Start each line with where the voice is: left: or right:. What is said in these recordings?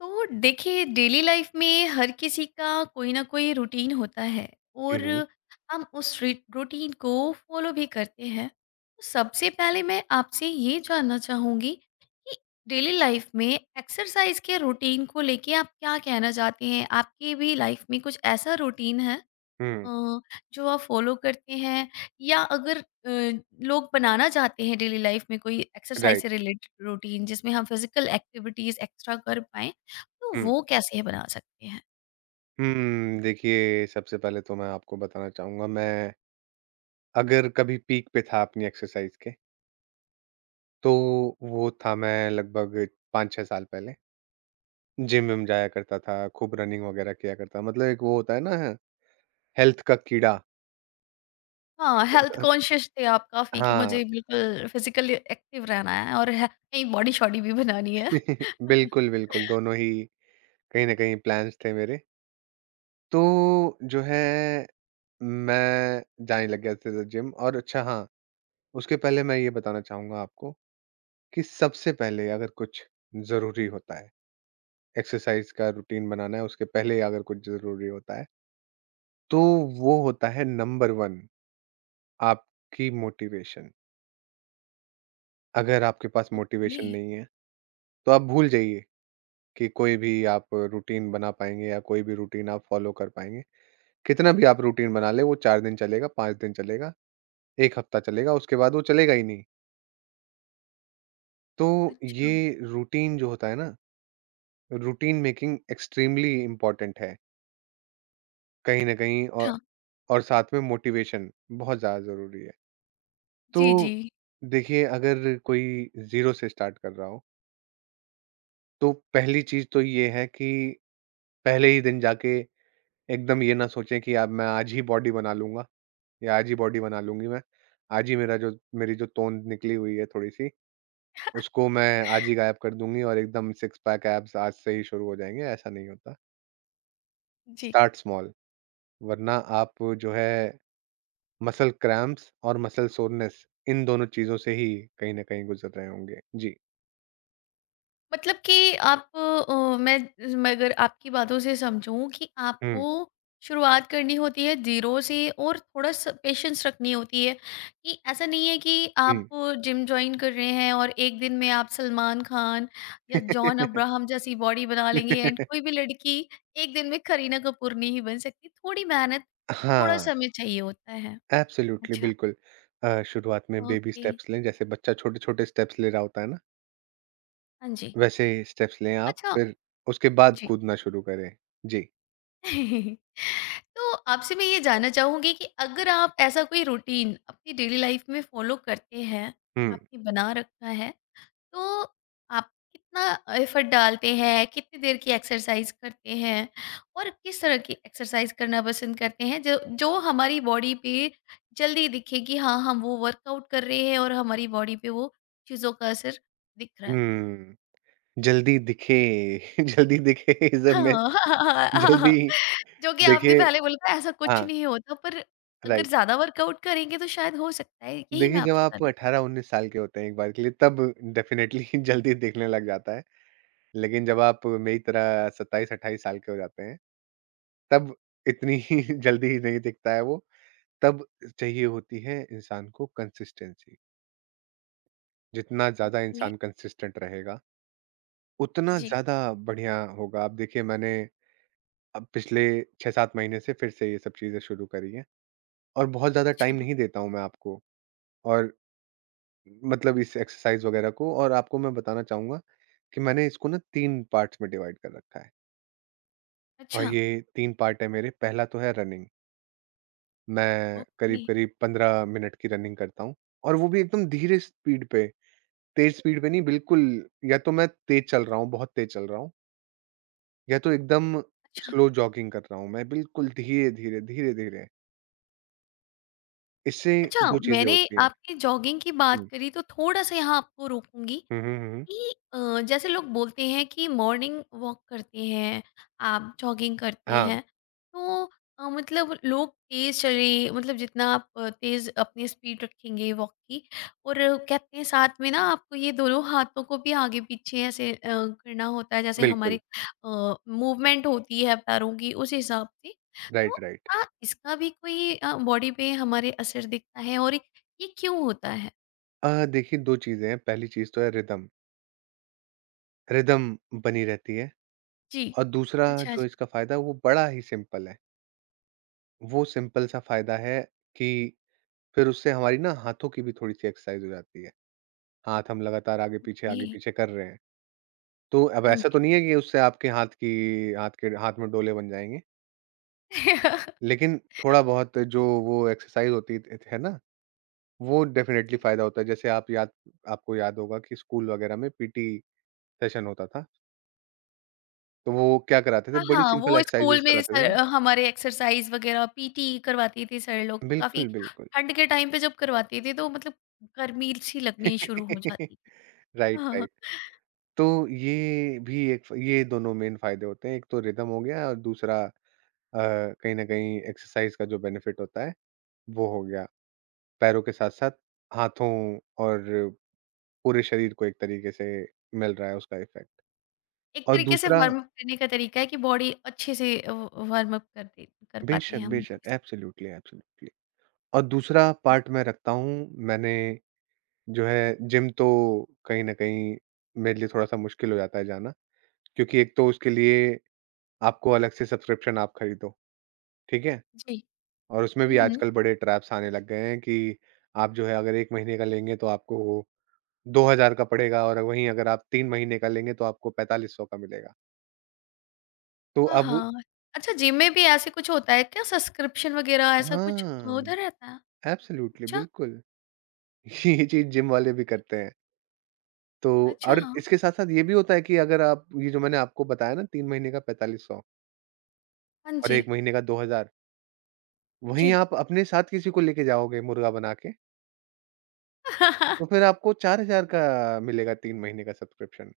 left: तो देखिए daily life में हर किसी का कोई ना कोई रूटीन होता है
right: हुँ,
left: और
right: हुँ।
left: हम उस रूटीन को फॉलो भी करते हैं। तो सबसे पहले मैं आपसे ये जानना चाहूँगी कि डेली लाइफ में एक्सरसाइज के रूटीन को लेके आप क्या कहना चाहते हैं? आपकी भी लाइफ में कुछ ऐसा रूटीन है
right: हुँ,
left: अ, जो आप फॉलो करते हैं, या अगर लोग बनाना चाहते हैं डेली लाइफ में कोई एक्सरसाइज
right: राइट।
left: से रिलेटेड रूटीन जिसमें हम फिजिकल एक्टिविटीज एक्स्ट्रा कर पाए, तो
right: हुँ।
left: वो कैसे बना सकते हैं?
right: देखिए सबसे पहले तो मैं आपको बताना चाहूँगा, मैं अगर कभी पीक पे था अपनी एक्सरसाइज़ के, तो वो था मैं लगभग 5-6 साल पहले। जिम-विम जाया करता था, खूब रनिंग वगैरह किया करता था। मतलब एक वो होता है ना, हेल्थ का कीड़ा।
left: हाँ, हेल्थ कॉन्शियस थे आप काफी कि
right: हाँ,
left: मुझे बिल्कुल फिजिकली एक्टिव रहना है और कहीं बॉडी शॉडी भी बनानी है।
right: बिल्कुल, बिल्कुल, दोनों ही कहीं न कहीं प्लान्स थे मेरे। तो जो है, मैं जाने लग गया था जिम, और अच्छा हाँ, उसके पहले मैं ये बताना चाहूँगा आपको कि सबसे पहले अगर कुछ ज़रूरी होता है, एक्सरसाइज़ का रूटीन बनाना है, उसके पहले अगर कुछ ज़रूरी होता है, तो वो होता है नंबर 1, आपकी मोटिवेशन। अगर आपके पास
left: ओके।
right: मोटिवेशन नहीं है, तो आप भूल जाइए कि कोई भी आप रूटीन बना पाएँगे या कोई भी रूटीन आप फ़ॉलो कर पाएँगे। कितना भी आप रूटीन बना लें, वो 4 दिन चलेगा, 5 दिन चलेगा, 1 हफ्ता चलेगा, उसके बाद वो चलेगा ही नहीं। तो
left: अच्छा,
right: ये रूटीन जो होता है ना, रूटीन मेकिंग एक्सट्रीमली इम्पोर्टेंट है, कहीं न कहीं, और
left: अच्छा।
right: और साथ में मोटिवेशन बहुत ज़्यादा ज़रूरी है। तो
left: जी जी
right: देखिए, अगर कोई ज़ीरो से स्टार्ट कर रहा हो, तो पहली चीज़ तो ये है कि पहले ही दिन जाके एकदम ये ना सोचें कि अब मैं आज ही बॉडी बना लूँगा या आज ही बॉडी बना लूँगी मैं। आज ही मेरा जो मेरी जो तोंद निकली हुई है थोड़ी-सी, उसको मैं आज ही गायब कर दूँगी और एकदम सिक्स पैक एब्स आज से ही शुरू हो जाएँगे, ऐसा नहीं होता।
left: जी।
right: स्टार्ट स्मॉल, वरना आप जो है, मसल क्रैम्प्स और मसल सोरनेस, इन दोनों चीज़ों से ही कहीं न कहीं गुज़र रहे होंगे। जी।
left: मतलब कि आप मैं अगर आपकी बातों से समझूं कि आपको
right: हुँ,
left: शुरुआत करनी होती है जीरो से और थोड़ा सा पेशेंस रखनी होती है कि ऐसा नहीं है कि
right: हुँ।
left: आप जिम ज्वाइन कर रहे हैं और एक दिन में आप सलमान खान या जॉन अब्राहम जैसी बॉडी बना लेंगे, एंड कोई भी लड़की एक दिन में करीना कपूर नहीं बन सकती। थोड़ी मेहनत, थोड़ा
right: हाँ,
left: समय चाहिए होता है।
right: एब्सोल्युटली,
left: अच्छा।
right: बिल्कुल। शुरुआत में बेबी
left: ओके।
right: स्टेप्स लें, जैसे बच्चा छोटे-छोटे स्टेप्स ले रहा होता है ना,
left: हाँ जी।
right: वैसे ही स्टेप्स लें आप,
left: अच्छा।
right: फिर उसके बाद
left: जी।
right: कूदना शुरू करें। जी।
left: तो आपसे मैं ये जानना चाहूँगी कि अगर आप ऐसा कोई रूटीन अपनी डेली लाइफ में फॉलो करते हैं,
right: हुँ,
left: आपने बना रखा है, तो आप कितना एफर्ट डालते हैं, कितनी देर की एक्सरसाइज करते हैं और किस तरह की एक्सरसाइज करना पसंद करते हैं, जो जो हमारी बॉडी पे जल्दी दिखे कि हाँ, हम वो वर्कआउट कर रहे हैं और हमारी बॉडी पे वो चीज़ों का असर दिख रहा है?
right: हुँ। जल्दी दिखे, जल्दी दिखे इज़ अ मिथ।
left: हाँ, हाँ, हाँ, हाँ,
right: जल्दी
left: हाँ। जो कि आपने
right: देखिए।
left: पहले बोला था ऐसा कुछ
right: हाँ,
left: नहीं होता, पर अगर
right: राइट।
left: ज़्यादा वर्कआउट करेंगे तो शायद हो सकता है, यही मैं
right: देखिए, जब
left: आपसे
right: आप
left: जानना चाहती
right: 18-19 साल के होते हैं एक बार के लिए, तब डेफ़िनेटली जल्दी दिखने लग जाता है। लेकिन जब आप मेरी तरह 27-28 साल के हो जाते हैं, तब इतनी जल्दी ही नहीं दिखता है वो। तब चाहिए होती है इंसान को कंसिस्टेंसी। जितना
left: हूँ।
right: ज़्यादा
left: ओके,
right: इंसान कंसिस्टेंट रहेगा, उतना
left: जी।
right: ज़्यादा बढ़िया होगा। आप देखिए, मैंने अब पिछले 6-7 महीने से फिर से ये सब चीज़ें शुरू करी हैं, और बहुत ज़्यादा
left: अच्छा,
right: टाइम नहीं देता हूँ मैं आपको, और मतलब इस एक्सरसाइज़ वगैरह को, और आपको मैं बताना चाहूँगा कि मैंने इसको ना 3 पार्ट्स में डिवाइड कर रखा है, और
left: अच्छा,
right: ये 3 पार्ट है मेरे। पहला तो है रनिंग। मैं
left: ओके,
right: करीब-करीब 15 मिनट की रनिंग करता हूँ, और वो भी एकदम धीरे स्पीड पे, तेज़ स्पीड पे नहीं, बिल्कुल। या तो मैं तेज़ चल रहा हूँ, बहुत तेज़ चल रहा हूँ, या तो एकदम
left: अच्छा।
right: स्लो जॉगिंग कर रहा हूँ मैं, बिल्कुल धीरे-धीरे, धीरे-धीरे। इससे
left: अच्छा,
right: 2 चीज़ें
left: मैंने
right: होती हैं।
left: आपने जॉगिंग की बात
right: हुँ।
left: करी तो थोड़ा-सा यहाँ आपको रोकूँगी
right: हुँ, हुँ, हुँ।
left: कि जैसे लोग बोलते हैं कि मॉर्निंग वॉक करते हैं, आप जॉगिंग करते
right: हाँ,
left: हैं तो मतलब लोग तेज चले, मतलब जितना आप तेज अपनी स्पीड रखेंगे वॉक की, और कहते हैं साथ में ना आपको ये दोनों हाथों को भी आगे पीछे ऐसे करना होता है, जैसे
right: बिल्कुल।
left: हमारे मूवमेंट होती है पैरों की, उस हिसाब से
right: राइट,
left: तो
right: राइट।
left: क्या इसका भी कोई बॉडी पे हमारे असर दिखता है और ये क्यों होता है?
right: देखिए, 2 चीज़ें हैं, पहली चीज़ तो है रिदम, रिदम बनी रहती है,
left: जी।
right: और दूसरा
left: अच्छा
right: जो
left: अच्छा।
right: इसका फ़ायदा है वो बड़ा ही सिंपल है। वो सिंपल सा फ़ायदा है कि फिर उससे हमारी ना हाथों की भी थोड़ी-सी एक्सरसाइज़ हो जाती है। हाथ हम लगातार आगे-पीछे,
left: ओके।
right: आगे-पीछे कर रहे हैं। तो अब
left: हाँ
right: ऐसा तो
left: जी।
right: नहीं है कि उससे आपके हाथ की, हाथ के, हाथ में डोले बन जाएँगे, लेकिन थोड़ा-बहुत जो वो एक्सरसाइज़ होती थ है ना, वो डेफ़िनेटली फ़ायदा होता है। जैसे आप याद आपको याद होगा कि स्कूल वगैरह में पीटी सेशन होता था, तो वो क्या कराते थे,
left: हाँ,
right: बड़ी
left: हाँ,
right: सिंपल
left: वो स्कूल
right: एक्सरसाइज़ेज़
left: में
right: कराते थे
left: सर,
right: ना।
left: हमारे एक्सरसाइज़ वग़ैरह पीटी करवाती थी सर लोग, तो काफ़ी
right: बिल्कुल, बिल्कुल।
left: ठंड के टाइम पे जब करवाती थी तो मतलब गर्मी-सी लगनी शुरू हो जाती थी।
right: राइट,
left: हाँ, हाँ।
right: राइट। तो ये भी एक फ़ ये दोनों मेन फ़ायदे होते हैं, एक तो रिदम हो गया, और दूसरा अ, कहीं न कहीं एक्सरसाइज़ का जो बेनिफिट होता है, वो हो गया। पैरों के साथ-साथ हाथों और पूरे शरीर को एक तरीके से मिल रहा है उसका इफ़ेक्ट।
left: एक
right: और
left: तरीके से
right: दूसरा।
left: वार्म अप करने का तरीका है कि बॉडी अच्छे से वार्म अप कर दे, कर पाते हैं
right: बेशक,
left: हम।
right: बेशक, एब्सोल्यूटली, एब्सोल्यूटली। और दूसरा
left: जी,
right: पार्ट मैं रखता हूँ, मैंने जो है, जिम तो कहीं न कहीं मेरे लिए थोड़ा-सा मुश्किल हो जाता है जाना, क्योंकि एक तो उसके लिए आपको अलग से सब्सक्रिप्शन आप खरीदो, ठीक है?
left: जी।
right: और उसमें
left: हुँ,
right: भी
left: हुँ।
right: आजकल बड़े ट्रैप्स आने लग गए हैं कि आप जो है, अगर 1 महीने का लेंगे तो आपको 2000 का पड़ेगा, और वहीं अगर आप 3 महीने का लेंगे तो आपको 4500 का मिलेगा। तो
left: हाँ,
right: अब।
left: हाँ। अच्छा, जिम में भी ऐसे कुछ होता है क्या, सब्सक्रिप्शन वग़ैरह ऐसा कुछ
right: हाँ,
left: उधर रहता है?
right: एब्सोल्यूटली,
left: अच्छा,
right: बिल्कुल। ये चीज़ जिम वाले भी करते हैं। तो
left: अच्छा।
right: और
left: हाँ।
right: इसके साथ-साथ ये भी होता है कि अगर आप, ये जो मैंने आपको बताया ना, 3 महीने का 4500
left: हाँ
right: और
left: जी,
right: 1 महीने का 2000, वहीं
left: जी।
right: आप अपने साथ किसी को लेके जाओगे मुर्गा बना के, तो फिर आपको 4000 का मिलेगा 3 महीने का सब्सक्रिप्शन।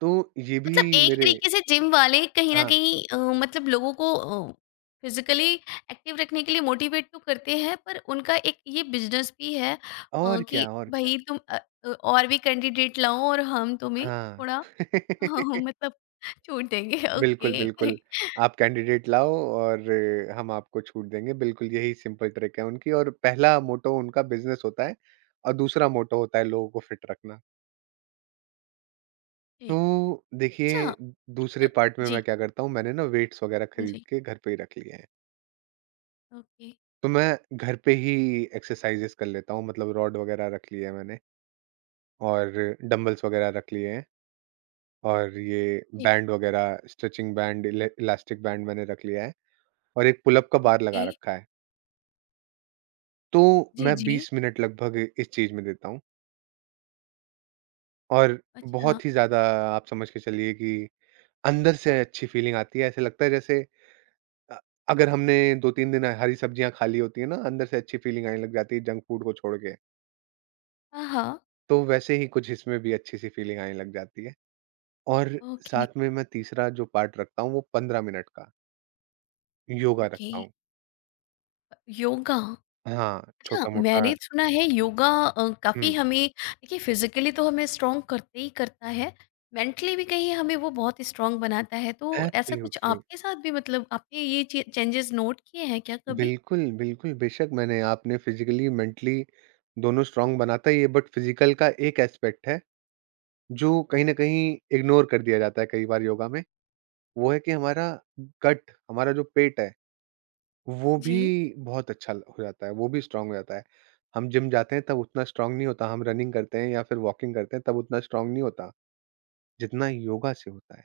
right: तो ये भी
left: मतलब एक
right: मेरे।
left: तरीके से जिम वाले कहीं न
right: हाँ,
left: कहीं मतलब लोगों को फिज़िकली एक्टिव रखने के लिए मोटिवेट तो करते हैं, पर उनका एक ये बिज़नेस भी है
right: और
left: कि
right: क्या, और क्या।
left: भई तुम और भी कैंडिडेट लाओ और हम तुम्हें
right: हाँ।
left: थोड़ा मतलब छूट देंगे।
right: बिल्कुल,
left: ओके।
right: बिल्कुल। आप कैंडिडेट लाओ और हम आपको छूट देंगे, बिल्कुल यही सिंपल ट्रिक है उनकी, और पहला मोटो उनका बिज़नेस होता है, और दूसरा मोटो होता है लोगों को फिट रखना।
left: जी।
right: तो देखिए,
left: अच्छा।
right: दूसरे
left: एक
right: पार्ट में
left: जी,
right: मैं क्या करता हूँ, मैंने ना वेट्स वगैरह
left: हाँ
right: खरीद
left: जी।
right: के घर पे ही रख लिए हैं।
left: ओके,
right: तो मैं घर पे ही एक्सरसाइज़ेज़ कर लेता हूँ, मतलब रॉड वगैरह रख ली है मैंने, और डंबल्स वगैरह रख लिए हैं, और ये
left: जी,
right: बैंड वगैरह, स्ट्रेचिंग बैंड, इले इलास्टिक बैंड मैंने रख लिया है, और एक पुल अप का बार
left: ओके।
right: लगा रखा है। तो
left: जी,
right: मैं
left: जी।
right: 20 मिनट लगभग इस चीज़ में देता हूँ, और
left: अच्छा।
right: बहुत ही ज़्यादा आप समझ के चलिए कि अंदर से अच्छी फ़ीलिंग आती है। ऐसा लगता है जैसे अ, अगर हमने 2-3 दिन हरी सब्जियाँ खा ली होती है ना, अंदर से अच्छी फ़ीलिंग आने लग जाती है जंक फूड को छोड़ के।
left: हाँ, हाँ।
right: तो वैसे ही कुछ इसमें भी अच्छी सी फ़ीलिंग आने लग जाती है, और
left: ओके,
right: साथ में मैं तीसरा जो पार्ट रखता हूँ वो 15 मिनट का योगा
left: ओके।
right: रखता हूँ।
left: योगा।
right: हाँ,
left: अच्छा,
right: छोटा-मोटा।
left: मैंने सुना है योगा काफ़ी
right: हुँ,
left: हमें, देखिए, फिजिकली तो हमें स्ट्रांग करते ही करता है, मेंटली भी कहीं हमें वो बहुत स्ट्रांग बनाता है, तो ऐसा कुछ
right: एब्सोल्युटली।
left: आपके साथ भी, मतलब आपने ये चे चेंजेस नोट किए हैं क्या कभी?
right: बिल्कुल, बिल्कुल, बेशक, मैंने, आपने फ़िज़िकली, मेंटली दोनों स्ट्रॉन्ग बनाता ही है, बट फ़िज़िकल का एक एस्पेक्ट है, जो कहीं न कहीं इग्नोर कर दिया जाता है कई बार योगा में, वो है कि हमारा गट, हमारा जो पेट है, वो
left: जी।
right: भी बहुत अच्छा ल हो जाता है, वो भी स्ट्रॉन्ग हो जाता है। हम जिम जाते हैं तब उतना स्ट्रॉन्ग नहीं होता, हम रनिंग करते हैं या फिर वॉकिंग करते हैं तब उतना स्ट्रॉन्ग नहीं होता, जितना योगा से होता है।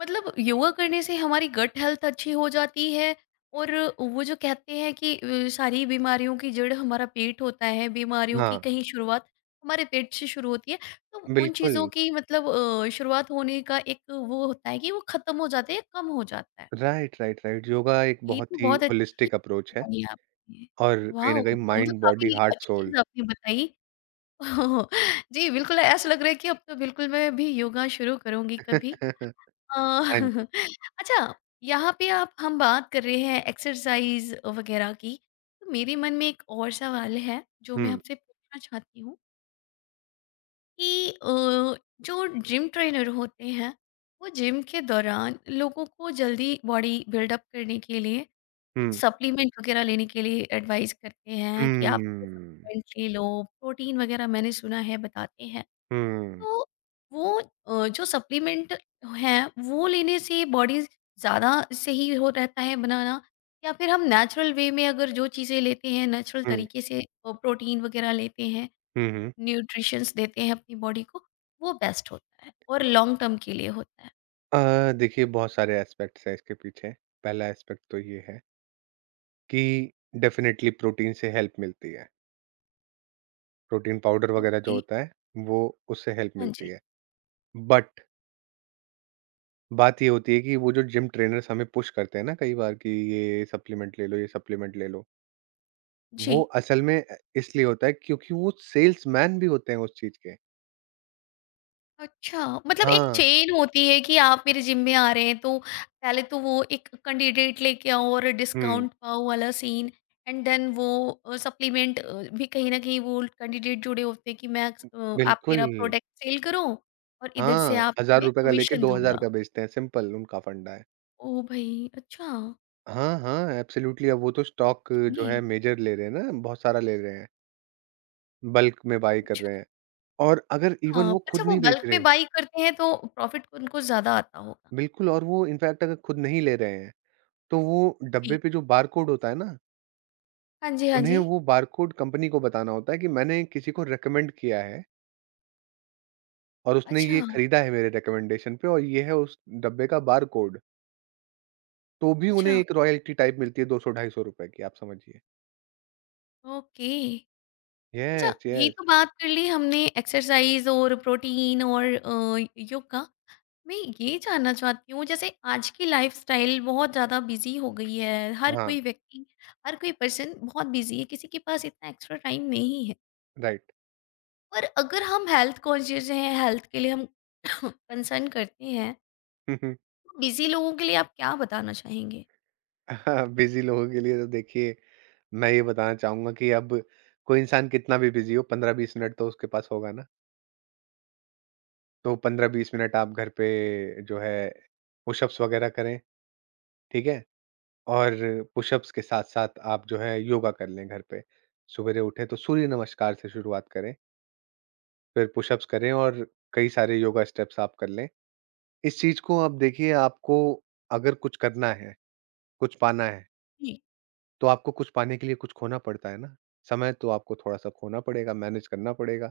left: मतलब योगा करने से हमारी गट हेल्थ अच्छी हो जाती है, और वो जो कहते हैं कि सारी बीमारियों की जड़ हमारा पेट होता है, बीमारियों की
right: हाँ,
left: कहीं शुरुआत हमारे पेट से शुरू होती है। तो उन
right: बिल्कुल।
left: चीज़ों की मतलब शुरुआत होने का एक वो होता है कि वो खत्म हो जाते हैं, कम हो जाता है।
right: राइट, राइट, राइट, योगा एक
left: ये तो
right: बहुत ही
left: बहुत अच्छी
right: होलिस्टिक अप्रोच है,
left: बात बताई आपने।
right: और कहीं
left: वाओ!
right: न कहीं
left: मतलब
right: माइंड, बॉडी,
left: काफ़ी
right: हार्ट,
left: अच्छी
right: सोल।
left: चीज़ आपने बताई। जी, बिल्कुल ऐसा लग रहा है कि अब तो बिल्कुल मैं भी योगा शुरू करूँगी कभी। अ,
right: हाँ जी।
left: अच्छा, यहाँ पे आप हम बात कर रहे हैं एक्सरसाइज वगैरह की, तो मेरे मन में एक और सवाल है जो मैं
right: हुँ,
left: आपसे पूछना चाहती हूँ कि जो जिम ट्रेनर होते हैं वो जिम के दौरान लोगों को जल्दी बॉडी बिल्डअप करने के लिए कुछ
right: हुँ,
left: सप्लीमेंट वगैरह लेने के लिए एडवाइस करते हैं कि आप
right: हुँ,
left: सप्लीमेंट ले लो, प्रोटीन वगैरह मैंने सुना है बताते हैं।
right: हुँ,
left: तो वो जो सप्लीमेंट है वो लेने से बॉडी ज़्यादा सही हो रहता है बनाना, या फिर हम नेचुरल वे में अगर जो चीज़ें लेते हैं, नेचुरल
right: हुँ,
left: तरीके से प्रोटीन वगैरह लेते हैं,
right: हुँ, हुँ।
left: न्यूट्रिशंस देते हैं अपनी बॉडी को, वो बेस्ट होता है और लॉन्ग टर्म के लिए होता है?
right: अ, देखिए, बहुत सारे एस्पेक्ट्स हैं इसके पीछे। पहला एस्पेक्ट तो ये है कि डेफ़िनेटली प्रोटीन से हेल्प मिलती है। प्रोटीन पाउडर वग़ैरह जो
left: ओके।
right: होता है, वो, उससे हेल्प
left: हाँ
right: मिलती
left: जी।
right: है। बट बात ये होती है कि वो जो जिम ट्रेनर्स हमें पुश करते हैं ना कई बार कि ये सप्लीमेंट ले लो, ये सप्लीमेंट ले लो। वो
left: जी।
right: असल में इसलिए होता है क्योंकि वो सेल्समैन भी होते हैं उस चीज़ के।
left: अच्छा, मतलब एक
right: हाँ।
left: चेन होती है कि आप मेरे जिम में आ रहे हैं तो पहले तो वो एक कैंडिडेट लेके आओ और
right: हुँ,
left: डिस्काउंट पाओ वाला सीन, एंड देन वो सप्लीमेंट भी कहीं न कहीं वो कैंडिडेट जुड़े होते हैं कि मैं आप
right: बिल्कुल।
left: मेरा प्रोडक्ट सेल करो और इधर से
right: हाँ,
left: आप मैं
right: ₹1000 का लेके
left: कमीशन
right: 2000
left: दूँगा।
right: का बेचते हैं, सिंपल उनका फंडा है।
left: ओह भाई! अच्छा,
right: हाँ, हाँ, एब्सोल्यूटली, अब वो तो स्टॉक जो
left: ओके।
right: है मेजर ले रहे हैं ना, बहुत सारा ले रहे हैं, बल्क में बाय कर
left: अच्छा।
right: रहे हैं। और अगर इवन
left: हाँ,
right: वो
left: अच्छा
right: खुद
left: वो
right: नहीं बेच
left: बल्क
right: रहे,
left: में बाई करते हैं तो प्रॉफिट उनको ज़्यादा आता होगा।
right: बिल्कुल, और वो इनफैक्ट अगर खुद नहीं ले रहे हैं, तो वो डब्बे
left: जी।
right: पे जो बारकोड होता है ना,
left: हाँ जी, हाँ
right: उन्हें
left: जी।
right: वो बारकोड कंपनी को बताना होता है कि मैंने किसी को रिकमेंड किया है, और उसने ये
left: अच्छा,
right: खरीदा है मेरे रिकमेंडेशन पे, और ये है उस डब्बे का बारकोड। तो भी उन्हें
left: अच्छा,
right: एक रॉयल्टी टाइप मिलती है 200, ₹250 की, आप समझिए।
left: ओके। अच्छा,
right: येस,
left: ये
right: येस।
left: तो बात कर ली हमने एक्सरसाइज और प्रोटीन और योग का। मैं ये जानना चाहती हूँ, जैसे आज की लाइफ़स्टाइल बहुत ज़्यादा बिज़ी हो गई है, हर
right: हाँ,
left: कोई व्यक्ति, हर कोई पर्सन बहुत बिज़ी है, किसी के पास इतना एक्स्ट्रा टाइम नहीं है।
right: राइट।
left: पर अगर हम हेल्थ कॉन्शियस हैं, हेल्थ के लिए हम कंसर्न करते हैं, तो बिज़ी लोगों के लिए आप क्या बताना चाहेंगे?
right: बिज़ी लोगों के लिए तो देखिए, मैं ये बताना चाहूँगा कि अब कोई इंसान कितना भी बिज़ी हो, 15-20 मिनट तो उसके पास होगा ना। तो 15-20 मिनट आप घर पे जो है पुशअप्स वग़ैरह करें, ठीक है? और पुशअप्स के साथ-साथ आप जो है योगा कर लें घर पे। सवेरे उठें तो सूर्य नमस्कार से शुरुआत करें, फिर पुशअप्स करें, और कई सारे योगा स्टेप्स आप कर लें। इस चीज़ को आप देखिए, आपको अगर कुछ करना है, कुछ पाना है,
left: जी,
right: तो आपको कुछ पाने के लिए कुछ खोना पड़ता है ना। समय तो आपको थोड़ा-सा खोना पड़ेगा, मैनेज करना पड़ेगा।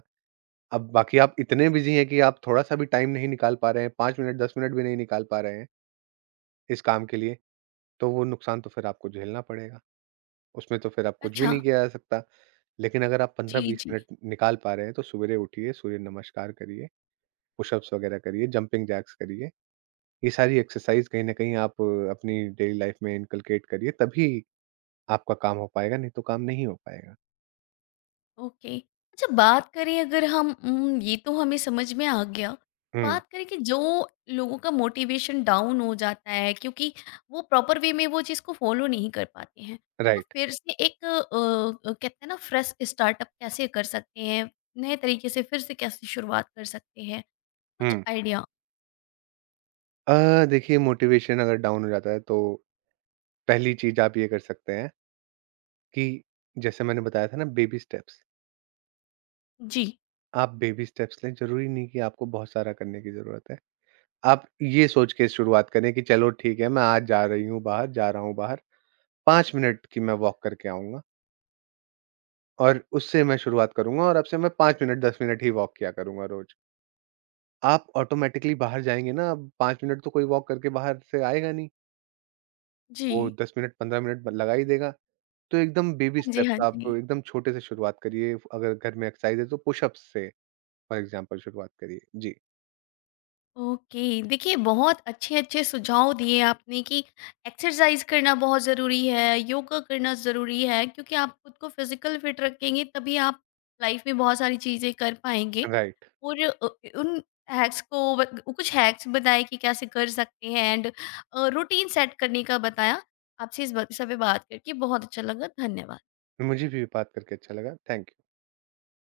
right: अब बाकी, आप इतने बिज़ी हैं कि आप थोड़ा-सा भी टाइम नहीं निकाल पा रहे हैं, 5 मिनट 10 मिनट भी नहीं निकाल पा रहे हैं इस काम के लिए, तो वो नुकसान तो फिर आपको झेलना पड़ेगा। उसमें तो फिर अब कुछ भी
left: अच्छा,
right: नहीं किया जा सकता। लेकिन अगर आप
left: जी,
right: 15-20
left: जी।
right: मिनट निकाल पा रहे हैं, तो सुबेरे उठिए, सूर्य नमस्कार करिए, पुशअप्स वगैरह करिए, जंपिंग जैक्स करिए। ये सारी एक्सरसाइज़ कहीं न कहीं आप अपनी डेली लाइफ़ में इनकलकेट करिए, तभी आपका काम हो पाएगा, नहीं तो काम नहीं हो पाएगा।
left: ओके। अच्छा, बात करें अगर हम ये तो हमें समझ में आ गया।
right: हुँ,
left: बात करें कि जो लोगों का मोटिवेशन डाउन हो जाता है क्योंकि वो प्रॉपर वे में वो चीज़ को फ़ॉलो नहीं कर पाते हैं। तो
right: राइट।
left: फिर से कहते हैं ना, फ्रेश स्टार्टअप कैसे कर सकते हैं? नए तरीके से फिर से कैसे शुरुआत कर सकते हैं? कुछ
right: हुँ।
left: आइडिया?
right: देखिए, मोटिवेशन अगर डाउन हो जाता है तो पहली चीज़ आप ये कर सकते हैं कि जैसे मैंने बताया था ना बेबी स्टेप्स,
left: जी।
right: आप बेबी स्टेप्स लें, ज़रूरी नहीं कि आपको बहुत सारा करने की ज़रूरत है। आप ये सोच के शुरुआत करें कि चलो ठीक है, मैं आज जा रही हूँ बाहर, जा रहा हूँ बाहर, 5 मिनट की मैं वॉक करके आऊँगा, और उससे मैं शुरुआत करूँगा, और अब से मैं 5 मिनट, 10 मिनट ही वॉक किया करूँगा रोज़। आप ऑटोमैटिकली बाहर जाएँगे ना, अब 5 मिनट तो कोई वॉक करके बाहर से आएगा नहीं, वो
left: जी।
right: 10 मिनट, 15 मिनट ब लगा ही देगा। तो एकदम बेबी
left: हाँ जी, हाँ
right: स्टेप्स, आप
left: जी।
right: एकदम छोटे से शुरुआत करिए, अगर घर में एक्सरसाइज है तो पुशअप्स से फॉर एग्जांपल शुरुआत करिए। जी,
left: ओके, देखिए बहुत अच्छे अच्छे सुझाव दिए आपने कि एक्सरसाइज करना बहुत ज़रूरी है, योगा करना ज़रूरी है, क्योंकि आप खुद को फिजिकल फिट रखेंगे तभी आप लाइफ में बहुत सारी चीज़ें कर पाएंगे
right: राइट।
left: और उन हैक्स को कुछ हैक्स बताए कि कैसे कर सकते हैं, एंड रूटीन सेट करने का बताया। आपसे इस सब पे बात करके बहुत अच्छा लगा, धन्यवाद।
right: मुझे भी बात करके अच्छा लगा। Thank you.